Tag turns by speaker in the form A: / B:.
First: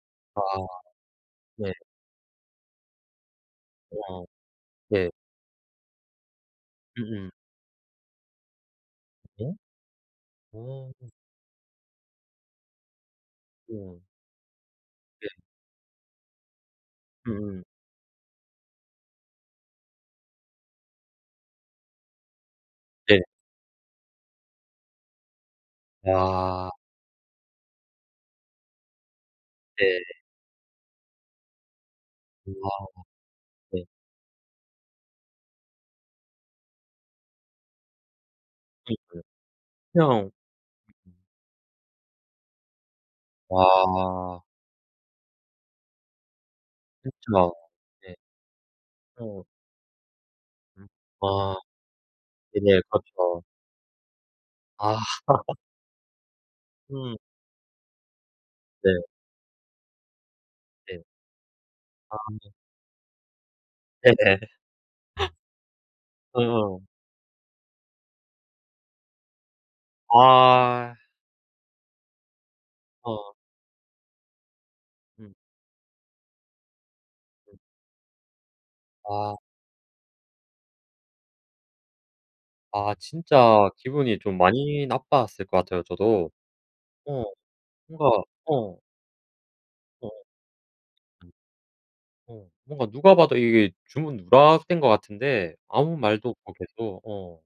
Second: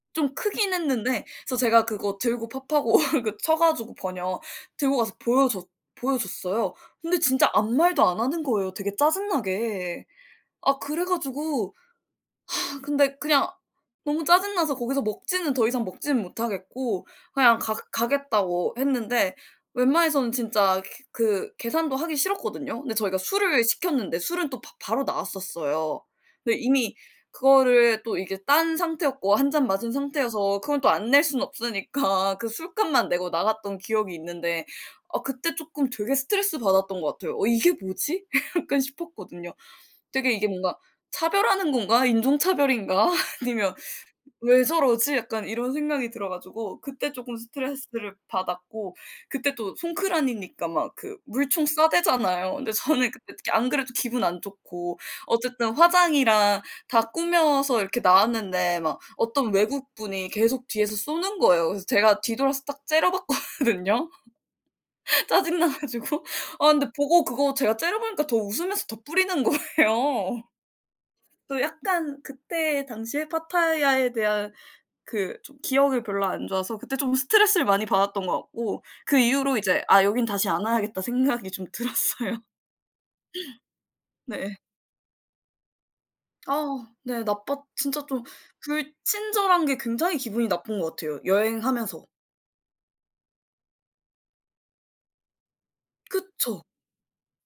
A: 좀
B: 아.
A: 크긴 했는데 그래서
B: 네.
A: 제가 그거 들고 파파고 그 쳐 가지고
B: 우와
A: 번역, 들고
B: 예.
A: 가서 보여줬 보여줬어요. 근데
B: 음음.
A: 진짜 아무 말도 안 하는 거예요 되게
B: 네?
A: 짜증나게. 아
B: 어.
A: 그래 가지고 아 근데 그냥
B: 우와.
A: 너무 짜증나서 거기서
B: 네.
A: 먹지는 더 이상 먹지는 못하겠고 그냥
B: 음.
A: 가 가겠다고 했는데 웬만해서는 진짜 그 계산도 하기 싫었거든요. 근데 저희가
B: 네.
A: 술을 시켰는데 술은 또 바 바로 나왔었어요. 근데
B: 와.
A: 이미 그거를 또 이게 딴 상태였고 1 잔 마신
B: 네.
A: 상태여서 그건 또 안 낼 수는 없으니까 그
B: 우아.
A: 술값만 내고 나갔던
B: 네.
A: 기억이 있는데 아 그때 쪼끔 되게 스트레스 받았던 거 같아요. '어 이게 뭐지?' 약간
B: 그니까요.
A: 싶었거든요.
B: 그냥
A: 되게 이게 뭔가 '차별하는 건가? 인종차별인가?' 아니면
B: 와.
A: '왜 저러지?' 약간 이런 생각이 들어 가지고 그때 쪼금
B: 그쵸. 네.
A: 스트레스를 받았고
B: 어.
A: 그때 또 송크란이니까
B: 음.
A: 막 그
B: 아.
A: 물총 쏴 대잖아요. 근데
B: 네네.
A: 저는 그때
B: 그렇죠.
A: 안 그래도 기분 안
B: 아.
A: 좋고 어쨌든 화장이랑 다
B: 음.
A: 꾸며서 이렇게 나왔는데
B: 네.
A: 막 어떤 외국분이 계속 뒤에서
B: 네.
A: 쏘는 거예요. 그래서 제가
B: 아.
A: 뒤돌아서 딱 째려봤거든요.
B: 네네.
A: 짜증나 가지고
B: 아
A: 아
B: 하.
A: 근데 보고 그거 제가 째려보니까 더 웃으면서 더 뿌리는 거예요.
B: 아.
A: 또 약간 그때 당시에
B: 어.
A: 파타야에 대한
B: 음.
A: 그 좀 기억이 별로 안 좋아서 그때 좀
B: 음.
A: 스트레스를 많이 받았던 것 같고 그
B: 아.
A: 이후로 이제 '아 여긴 다시 안 와야겠다.' 생각이 좀 들었어요.
B: 아 진짜 기분이 좀
A: 네.
B: 많이 나빴을 것 같아요 저도.
A: 아. 네
B: 어.
A: 나빴 진짜
B: 뭔가
A: 좀 불친절한 게
B: 어
A: 굉장히 기분이 나쁜 것 같아요 여행하면서.
B: 어 뭔가 누가 봐도 이게 주문 누락된 것 같은데 아무 말도 없고
A: 그쵸.
B: 계속 어.